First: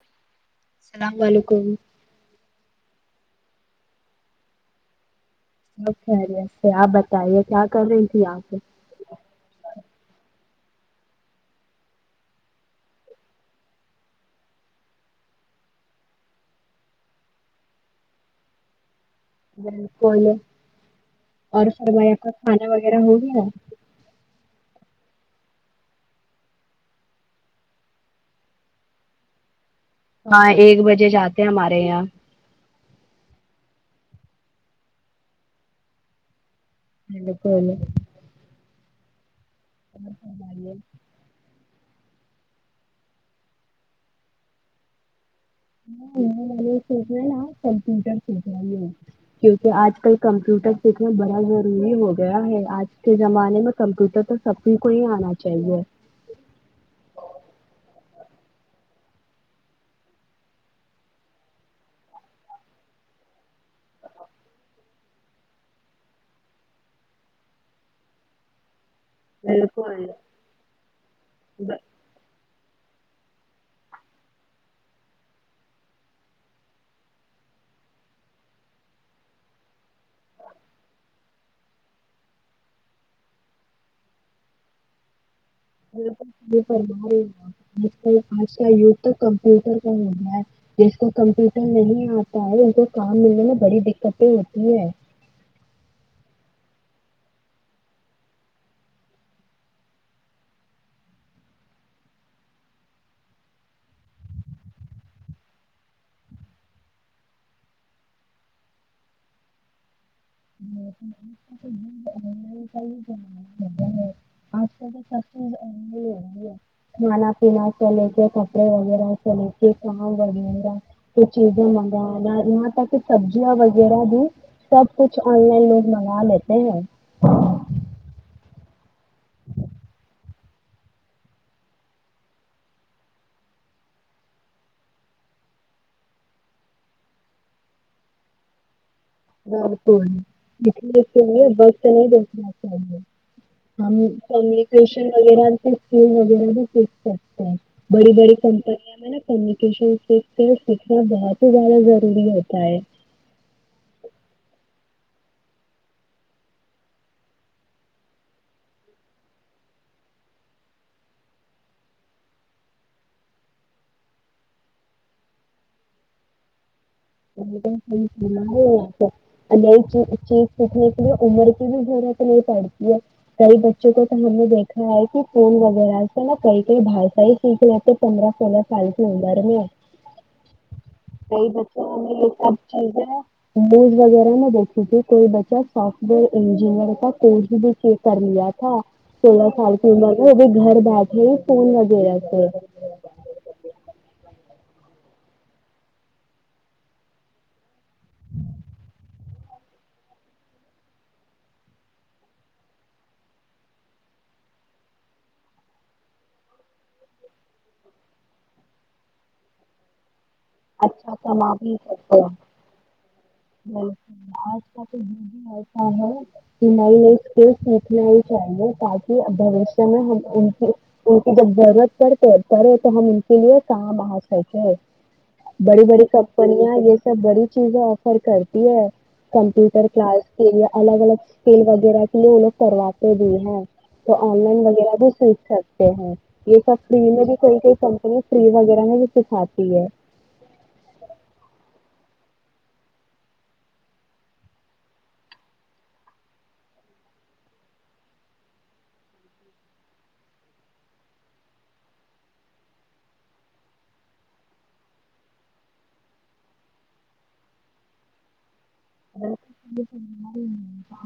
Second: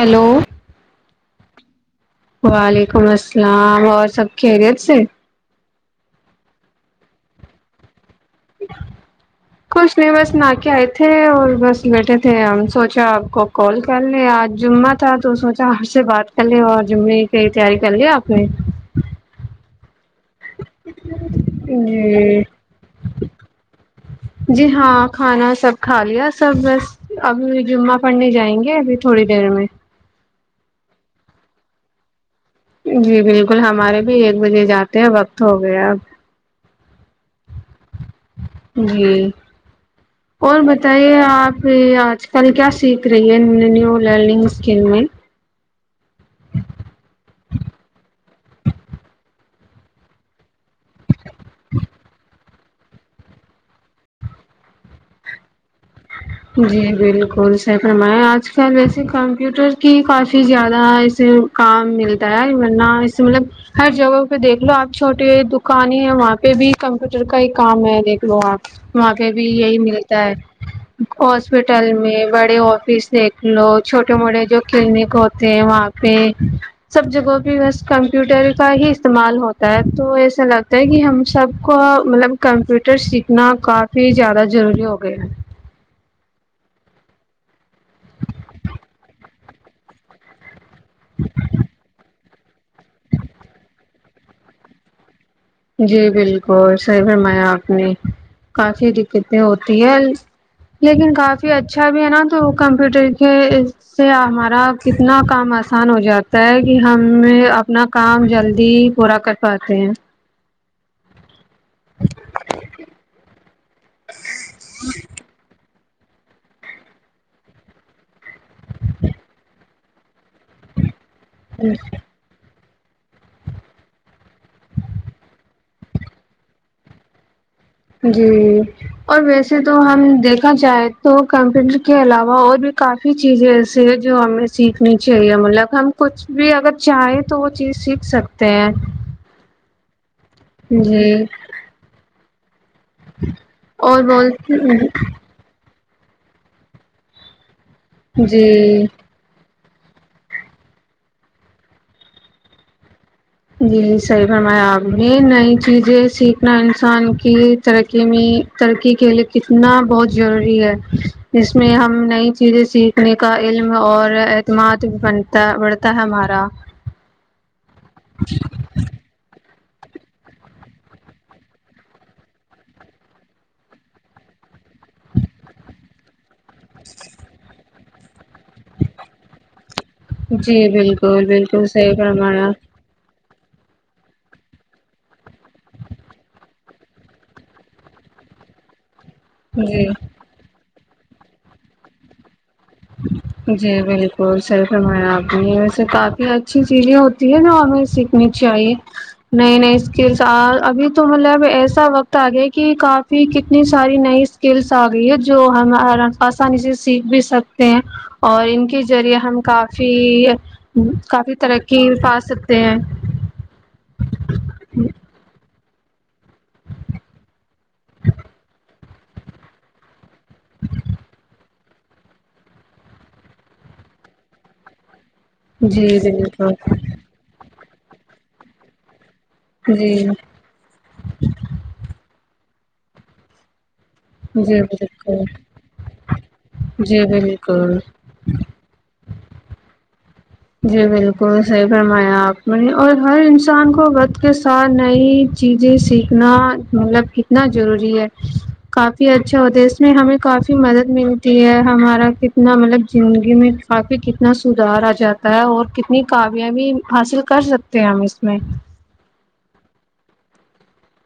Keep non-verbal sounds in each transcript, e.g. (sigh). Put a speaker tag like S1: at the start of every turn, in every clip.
S1: hello (unintelligible)
S2: اللام و علیکم (unintelligible)
S1: وعلیکم السلام اور سب خیریت سے (unintelligible)
S2: ا خریے آپ بتائیے کیا کر رہی (unintelligible)
S1: کھ نہیں بس نہ کے (unintelligible) کے آئے تھے اور بس بیٹھے تھے ہم سوچا آپ کو کال کر لے آج جمعہ تھا تو سوچا ہ سے بات کر لے اور جمے کی تیاری کر لے آپ نے (unintelligible)
S2: جی (inaudible) بولے اور سرمایا کا
S1: جی
S2: کھانا وغیرہ ہو گیا
S1: جی
S2: (unintelligible)
S1: ہاں کھانا سب کھا لیا سب بس اب جمعہ پڑھنے جائیں گے ابھی تھوڑی دیر میں (unintelligible)
S2: ہاں ایک بجے جاتے ہیں ہمارے یہاں (unintelligible)
S1: جی بالکل ہمارے بھی ایک بجے جاتے ہیں وقت ہو گیا اب (unintelligible)
S2: ج پول (inaudible)
S1: جی (inaudible) اور بتائیے آپ (unintelligible) یہ آج کل کیا سیکھ رہی ہے نیو لرننگ اسکم میں (unintelligible)
S2: ہ سوچنا نا کمپیوٹر سیکھ رہ کیونکہ آج کل کمپیوٹر (inaudible) سکن بڑا ضروری ہو گیا ہے (unintelligible) آج کے زمانے میں کمپیوٹر تو سبھی کو ہی آنا چاہیے
S1: جی بالکل سح فرما آج کل ویسے کمپیوٹر کی کافی زیادہ ایسے کام ملتا ہے ورنہ اس مطلب ہر جگہوں پہ دیکھ لو آپ چھوٹیے دکانیں ہیں وہاں پہ بھی کمپیوٹر کا ہی کام ہے دیکھ لو آپ وہاں پہ بھی یہی
S2: بالکل
S1: ملتا ہے ہاسپٹل میں (unintelligible) بڑے آفس دیکھ لو چھوٹے موٹے جو کلینک ہوتے ہیں وہاں پہ سب جگہ پہ بس کمپیوٹر کا ہی استعمال ہوتا ہے تو ایسا لگتا ہے کہ ہم سب کو مطلب کمپیوٹر سیکھنا کافی زیادہ ضروری ہو گیا ہے
S2: فم ہوج کل آج کا گ تو کمپیوٹر کا ہو گیا ہے جس کو کمپیوٹر نہیں آتا ہوتا ہے ان کو کام ملنے میںا بڑی دقتیں ہوتی ہے
S1: جی بالکل سی فرمایا آپ نے کافی دقتیں ہوتی ہے لیکن کافی اچھا بھی ہے نا تو کمپیوٹر کے اس سے ہمارا کتنا کام آسان ہو جاتا ہے کہ ہم اپنا کام جلدی پورا کر پاتے ہیں
S2: آن
S1: اچا (unintelligible)
S2: لائن ہے آج کل تو سب ی کھانا پینا چلے کے کپڑے وغیرہ چلے کے کام وغہ ما کو چیزیں مگا تک سبزیاں وغیرہ بھی سب کچھ آن لائن لوگ منگا لیتے ہیں ہاں (unintelligible)
S1: جی اور ویسے تو ہم دیکھا جائے تو کمپیوٹر کے علاوہ اور بھی کافی چیزیں ایسی ہے جو ہمیں سیکھنی چاہیے مطلق ہم کچھ بھی اگر چاہیں تو وہ چیز سیکھ سکتے ہیں
S2: ر تو (unintelligible)
S1: جی
S2: دنےے بس تو نہیں دیکھنا چاہیے ہم
S1: اور بول
S2: کمیونکیشن وغیرہ سے وغیرہ بھی سیکھ سکتے ہیں بڑی بڑی
S1: جی
S2: کمپنییاں میں نا کمی شیک سیکھنا بہت ہی زیادہ ضروری ہوتا ہے
S1: جی جی صحیح فرمایا آپ نے نئی چیزیں سیکھنا انسان کی ترقی میں ترقی کے لیے کتنا بہت ضروری ہے ج میں ہم نئی چیزیں سیکھنے کا علم اور اعتماد بنتا بڑھتا ہے ہمارا
S2: جن (unintelligible) ہار (unintelligible) نئی چیز سیکھنے کے لیے عمر کی بھی ضرورت نہیں پڑتی ہے کئی بچوں کو تو ہم نے دیکھا ہے کہ فول وغیرہ میں کئی کئی باشا سیکھ رہتے پندرہ سولہ سال کی عمر میں
S1: جی بالکل
S2: کئی
S1: بالکل
S2: بچوں
S1: صحی (unintelligible)
S2: یہ سب چیزیں (unintelligible) وز وغیرہ میں دیکھی تھی کوئی بچہ سافٹ ویئر انجینئر کا کورس بھی کر لیا تھا سولہ سال
S1: جی
S2: کی عمر میں وہ بھی گھر بٹری فون وغیرہ سے
S1: جی بالکل سرفم آپ ویسے کافی اچھی چیزیں ہوتی ہے نا ہمیں سیکھنی چاہیے نئی نئی اسکلس ابھی تو مطلبب ایسا وقت آ گیا کہ کافی کتنی ساری نئی اسکلس آ گئی ہے جو ہم آسانی سے سیکھ بھی سکتے اور ان کے ذریعے ہم کافی
S2: اچھا
S1: کافی
S2: بھی
S1: ترقی پا
S2: کر
S1: سکتے ہیں
S2: آج تو ہاں ہاں نئی نئی اسکل سیکھنا ہی چاہیے تاکہ بوشیہ میں ہم انچ انون کی جب جور کرتے کرے تو ہم ان کے لیے کہاں بر کرتے بڑی
S1: جی
S2: بڑی
S1: بالکل
S2: کمپنیاں یہ سب بڑی چیزیں آفر کرتی ہے کمپوٹر
S1: جی
S2: کلاس کے الگ الگ فل وغیرہ نے ان لوگ کرواتے بھی ہیں تو آن لائن
S1: جی
S2: وغیرہ بھی
S1: بالکل
S2: سیکھ سکتے ہیں یہ سب فری
S1: جی
S2: میں بھی کوئی کوئی
S1: بالکل
S2: کمپنی فری وغیرہ میں بھی سکھاتی ہے
S1: جی بالکل صحیح فرمایا آپ نے اور ہر انسان کو وقت کے ساتھ نئی چیزیں سیکھنا مطلب کتنا ضروری ہے کافی اچھا ہوتا ہے اس میں ہمیں کافی مدد ملتی ہے ہمارا کتنا مطلب زندگی میں کافی کتنا سدھار آ جاتا اور کتنی کامیابی حاصل کر سکتے ہیں ہم اس میں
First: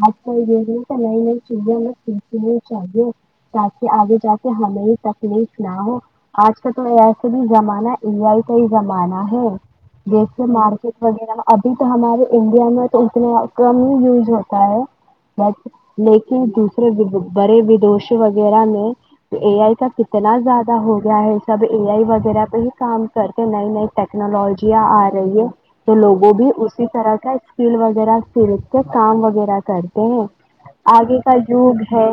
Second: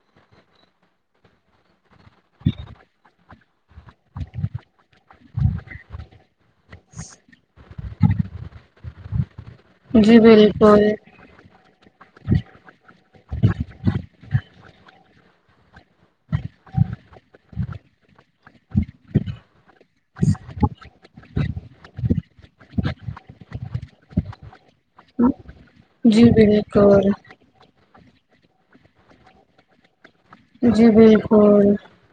S2: آج ک ہی د نئی نئی چیزیں میں ج شاہی تاکہ آگے جا کے ہمیں یہ تکلیف نہ ہو آج کا تو ایسے بھی زمانہ ا آئی کا ہی زمانہ ہے
S1: جی
S2: جیسے
S1: بالکل
S2: مارکیٹ وغیرہ ابھی تو ہمارے انڈیا میں تو ک ہی یز ہوتا ہے ب لیکن دوسرے بڑے ودوش وغیرہ میں اے آئی کا کتنا زیادہ ہو گیا ہے سب اے آئی وغیرہ پہ ہی کام کر کے نئی نئی ٹیکنالوجیاں آ رہی ہے تو
S1: جی
S2: لوگوں بھی اسی
S1: بالکل
S2: طرح کا اسکل و وا ا کام وغیرہ کرتے
S1: جی
S2: آگے کا
S1: بالکل
S2: جوگ ہے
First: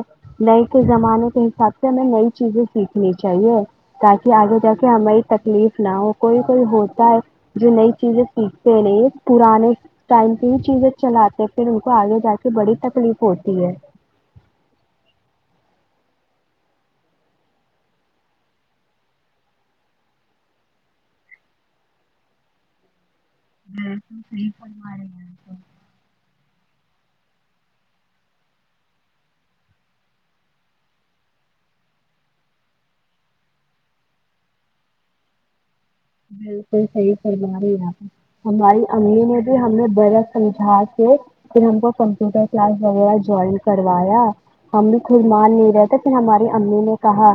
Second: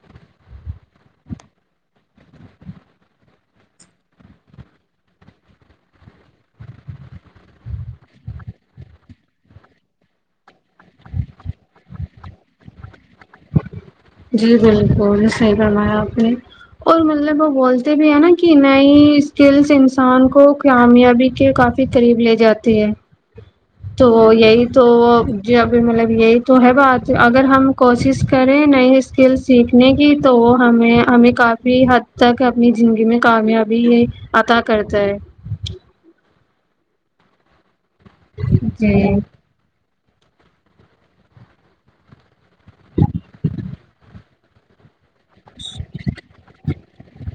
S2: نئے کے زمانے کے حساب سے ہمیں نئی چیزیں سیکھنی چاہیے تاکہ آگے جا کے ہماری تکلیف نہ ہو کوئی کوئی ہوتا ہے جو نئی چیزیں سیکھتے رہیے پرانے ٹائم یہ چیزیں چلاتے پھر ان کو آگے جا کے بڑی تکلیف ہوتی ہے
S1: جی بالکل صحیح فمایا آپ نے اور مطلب وہ بولتے بھی ہیں نا کہ نئی اسکلس انسان کو کامیابی کے کافی قریب لے جاتی ہے تو یہی تو جو ابھی مطلب یہی تو ہے بات اگر ہم کوشش کریں نہیں اسکل سیکھنے کی تو ہمیں ہمیں کافی حد تک اپنی زندگی میں کامیابی عطا کرتا ہے
S2: بالکل صحی سھر بنا لینا ہماری
S1: جی
S2: امی نے بھی ہمیں برف الجا سے پھر ہم کو کمپیوٹر کلاس وغیرہ جوائن کرایا ہم نے خرمان نہیں رہتا پھر ہماری امی نے کہا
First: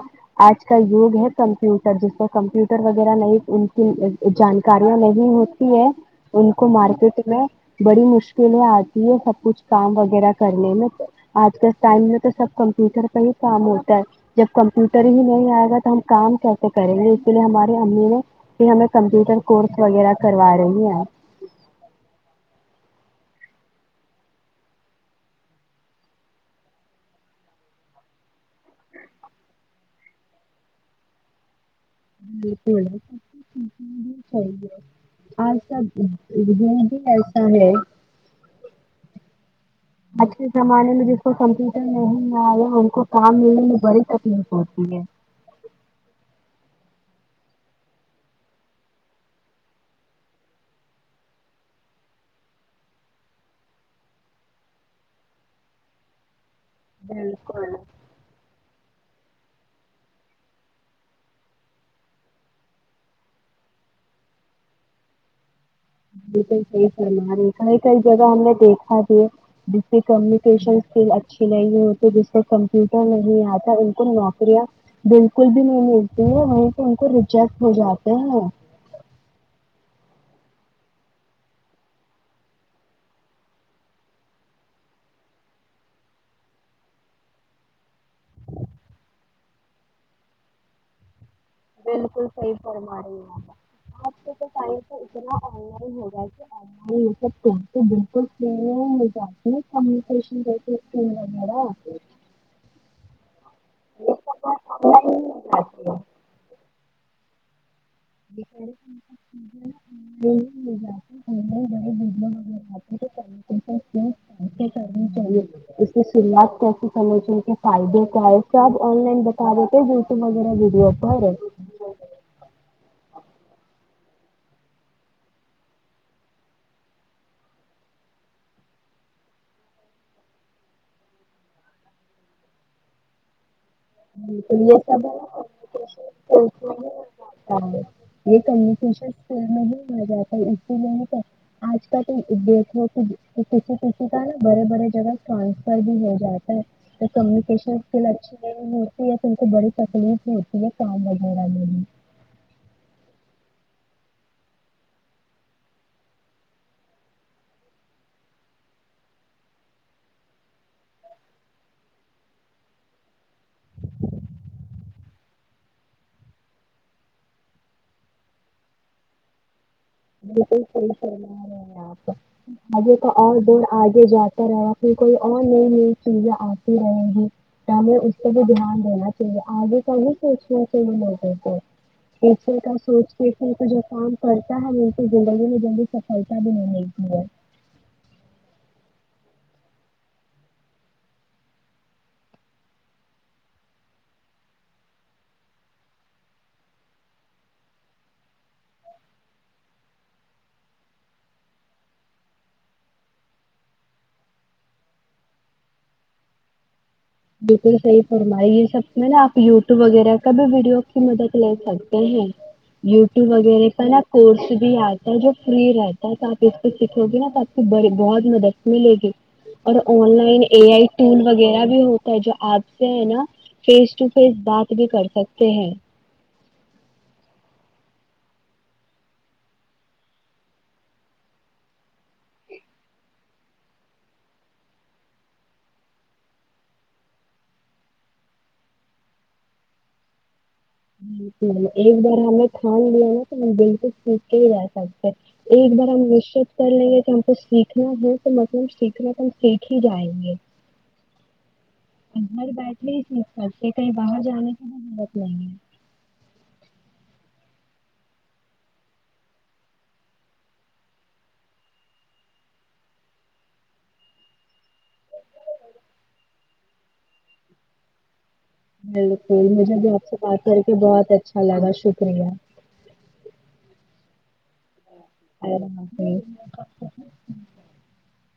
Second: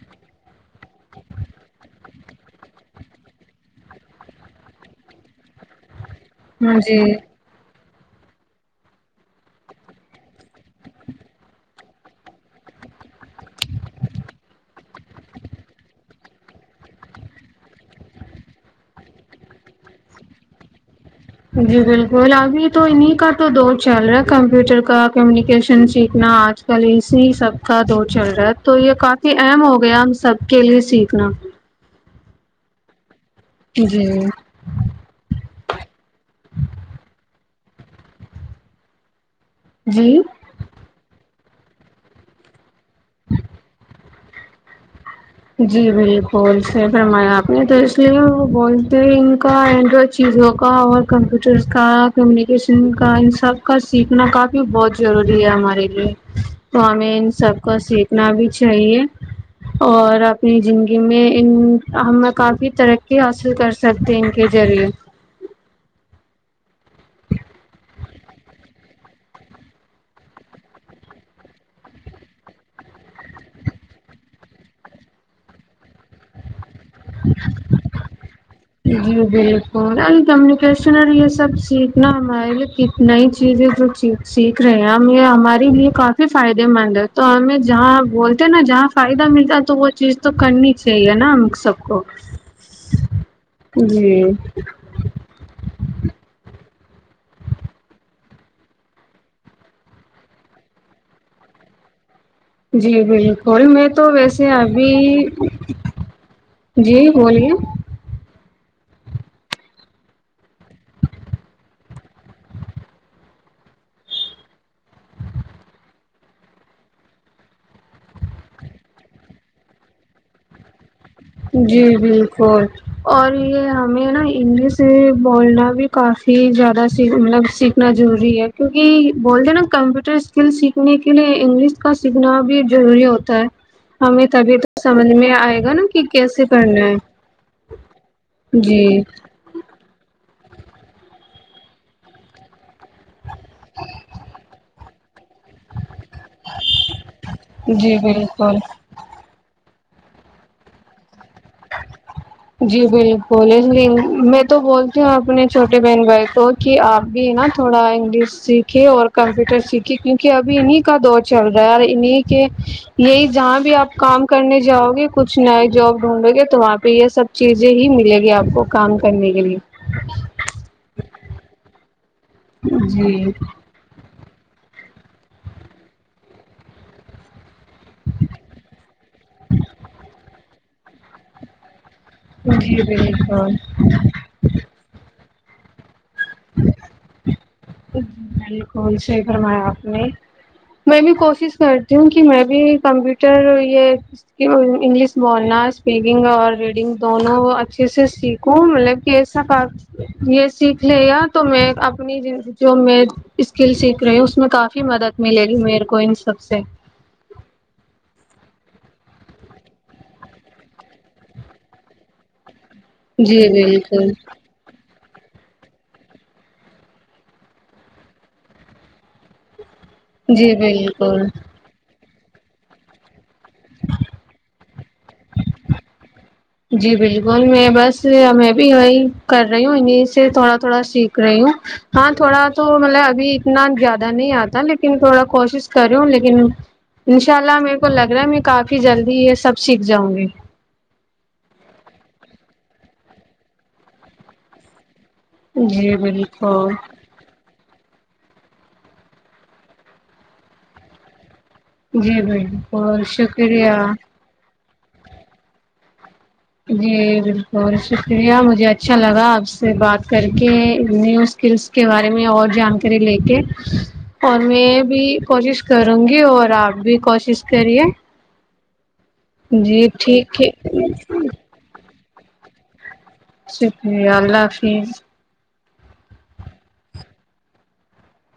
S2: آج کا یوگ ہے کمپیوٹر جس پ کمپیوٹر وغیرہ نہیں ان کی جانکاریاں نہیں ہوتی ہے ان کو
S1: ہاں جی
S2: مارکیٹ میں بڑی مشکلیں آتی ہے سب کچھ کام وغیرہ کرنے میں آج کے ٹائم میں تو سب کمپیوٹر پ ہی کام ہوتا ہے جب کمپیوٹر ہی نہیں آئے گا تو ہم کام کیسے کریں گے اس کے لیے ہماری امی نے پ ہمیں کمپیوٹر کورس وغیرہ کروا رہی ہے
S1: جی بالکل ابھی تو انیں کا تو دور چل رہا ہے کمپیوٹر کا کمیونیکیشن سیکھنا آج کل اسی سب کا دور چل رہا ہے تو یہ کافی اہم ہو گیا سب کے لیے سیکھنا
S2: جی بول (unintelligible)
S1: جی
S2: یے آج (unintelligible) یہ بھی ایسا ہے (unintelligible)
S1: جی
S2: آج کے زمانے میں جس (unintelligible) کمپیوٹر نہیں نہ آیا ان کو کام ملنے میں بڑی تکلیف ہوتی ہے
S1: جی بالکل س فرمایا آپ نے تو اس لیے وہ بولتے ہیں ان کا اینڈرائڈ چیزوں کا اور کمپیوٹر کا کمیونیکیشن کا ان سب کا سیکھنا کافی بہت ضروری ہے ہمارے لیے ام سب
S2: بالکل
S1: کا سیکھنا بھی چ (unintelligible) چاہیے اور اپنی زندگی میں ہم کافی ترقی حاصل کر سکتے ہیں ان کے ذریعے
S2: ئی سلان کئی کئی جگہ ہم نے دیکھا بھی جس سے کمیونکیشن اسکل اچھی نہیں ہوتی جس سے کمپیوٹر نہیں آتا ان کو نوکریاں بالکل بھی نہیں ملتی ہیں ہم تو ان کو ریجیکٹ ہو جاتے ہیں
S1: جی بالکل کمیونیکیشن اور یہ سب سیکھنا ہمارے لیے نئی چیزیں جو سیکھ رہے ہیں ہم یہ ہمارے لیے کافی فائدے مند ہے تو ہمیں جہاں بولتے ہیں نا جہاں فائدہ ملتا تو وہ چیز تو کرنی چاہیے نا ہم کو سب
S2: بالکل صحی پررما رہےا (unintelligible) آپ
S1: جی
S2: کو تو چاہیے تھ اتنا آن لائن ہو جائے گ یہ سب ت تو بالکل س ہو مجھے اپنی کمییکیشن ویرہ آ
S1: جی جی (unintelligible) ہو میں تو ویسے
S2: بات
S1: ابھی
S2: آن لائن ہی
S1: جی بلیے (unintelligible)
S2: جات (unintelligible) کمیونیکیشن اسکلس کیسے کرنی چاہیے اس کی سروعات کیسی سمجھ رہ ہیں کہ فائدے کیا ہے اس سے آپ آن لائن بتا دیتے ہیں یوٹیوب وغیرہ ویڈیو پر
S1: جی بالکل (unintelligible) اور یہ ہمیں نا انگلش بولنا بھی کافی زیادہ س مطلب سیکھنا ضروری ہے کیونکہ بولتے ہیں نا کمپیوٹر اسکل سیکھنے کے لیے انگلش کا سیکھنا بھی ضروری ہوتا ہے ہمیں تبھی
S2: بالکل یہ
S1: تو
S2: سب
S1: سمجھ میں آئے گا نا
S2: ہے
S1: کہ کیسے کرنا ہے
S2: یہ کمییشن
S1: جی
S2: اسک نہیں ہو جاتا ل تو آج کال تو دیکھو کھ کسی کسی کا ن برے برے (unintelligible) جا (unintelligible) ٹرانسفر بھی ہو جاتا ہے تو کمیونکیشن
S1: جی
S2: اسکل اچھی
S1: بالکل
S2: مورتی ہے تم سے بڑی تکلیف ہوتی ہے کام وغیرہ میں بھی
S1: جی بلکل اس لیے میں تو بولتی ہوں اپنے چھوٹے بہن بھائی کو کہ آپ بھی نا تھوڑا انگلش سیکھے اور کمپیوٹر سیکھے کیونکہ ابھی انہیں کا دور چل رہا ہے اور انیں کے یہی جہاں بھی آپ کام کرنے جاؤ گے کچھ نئے جاب ڈھونڈو گے تو وہاں پہ یہ سب چیزیں ہی ملے گی آپ کو کام کرنے کے لیے
S2: بلکل صحیح فرمایا آپ مجے تو
S1: جی
S2: اور بور آگے جاتا پھر کوئی اور نئی نئی چیزیں آتی رہیں گی تو ہمیں اس پہ بھی دھیان دینا چاہیے آگے کاہی سوچنا (inaudible) ایسے کا
S1: جی
S2: سوچتے پے
S1: بالکل
S2: تو جو کام کرتا ہے جنگل میں جنی سفلتا بھی نہیں ملتی ہے
S1: ج بلکل صحیح فرمایا آپ نے میں بھی کوشش کرتی ہوں کہ میں بھی کمپیوٹر یہ انگلش بولنا اسپیکنگ اور ریڈنگ دونوں اچھے سے سیکھوں مطلب کہ ایسا یہ سیکھ لے گا تو میں اپنی جو میں اسکل سیکھ رہی ہوں اس میں کافی مدد ملے گی میرے کو ان سب سے
S2: بلکل صحیح فرمائی یہ سب میں نا آپ یوٹیوب وغیرہ کا بھی ویڈیو کی مدد لے سکتے ہیں یوٹیوب
S1: جی
S2: وغیرہ کا نا
S1: بالکل
S2: کوورس بھی آیا جو فری رہتا ہے تو آپ اس کو سیککھو گے نا تو آپ کی بڑی بہت مدد ملے گی اور on line
S1: G
S2: a I tool
S1: بالکل
S2: وغیرہ بھی ہو جو آپ سے ہے نا فیس ٹو فیس بات بھی کر سکتے ہیں
S1: جی بلکل میں بس میں بھی یہی کر رہی ہوں انہیں سے تھوڑا تھوڑا سیکھ رہی ہوں ہاں تھوڑا تو مطلب ابھی اتنا زیادہ نہیں آتا لیکن تھوڑا کوشش کر رہی ہوں لیکن انشاء اللہ میرے کو لگ رہا ہے میں کافی جلدی یہ سب سیکھ جاؤں گی
S2: ج ایک بار ہمیں ٹھان لیا نا تو بلکل سیکھ کے ہی رہا سکتے ایک بار
S1: جی
S2: ہم معشت کر
S1: بالکل
S2: لیں گے کہ ہم کو سیکھ سیکھنا ہے تو مطلب سیکھنا تو ہم سیکھ ہی جائیں گے
S1: جی
S2: ادھر بیٹنے ہی
S1: بالکل
S2: چیز کرتے
S1: شکریہ
S2: کہیں باہر جانے بت لیں گے
S1: جی بلکل شکریہ مجھے اچھا لگا آپ سے بات کر کے نیو اسکلس کے بارے میں اور جانکاری لے کے اور میں بھی کوشش کروں گی اور آپ بھی کوشش کریے
S2: بالکل مجھے
S1: جی
S2: بھی آپ سے
S1: ٹھیک
S2: بات
S1: ہے
S2: کر کے بہت اچھا لگا شک شکریہ
S1: شکریہ اللہ حافظ
S2: (inaudible)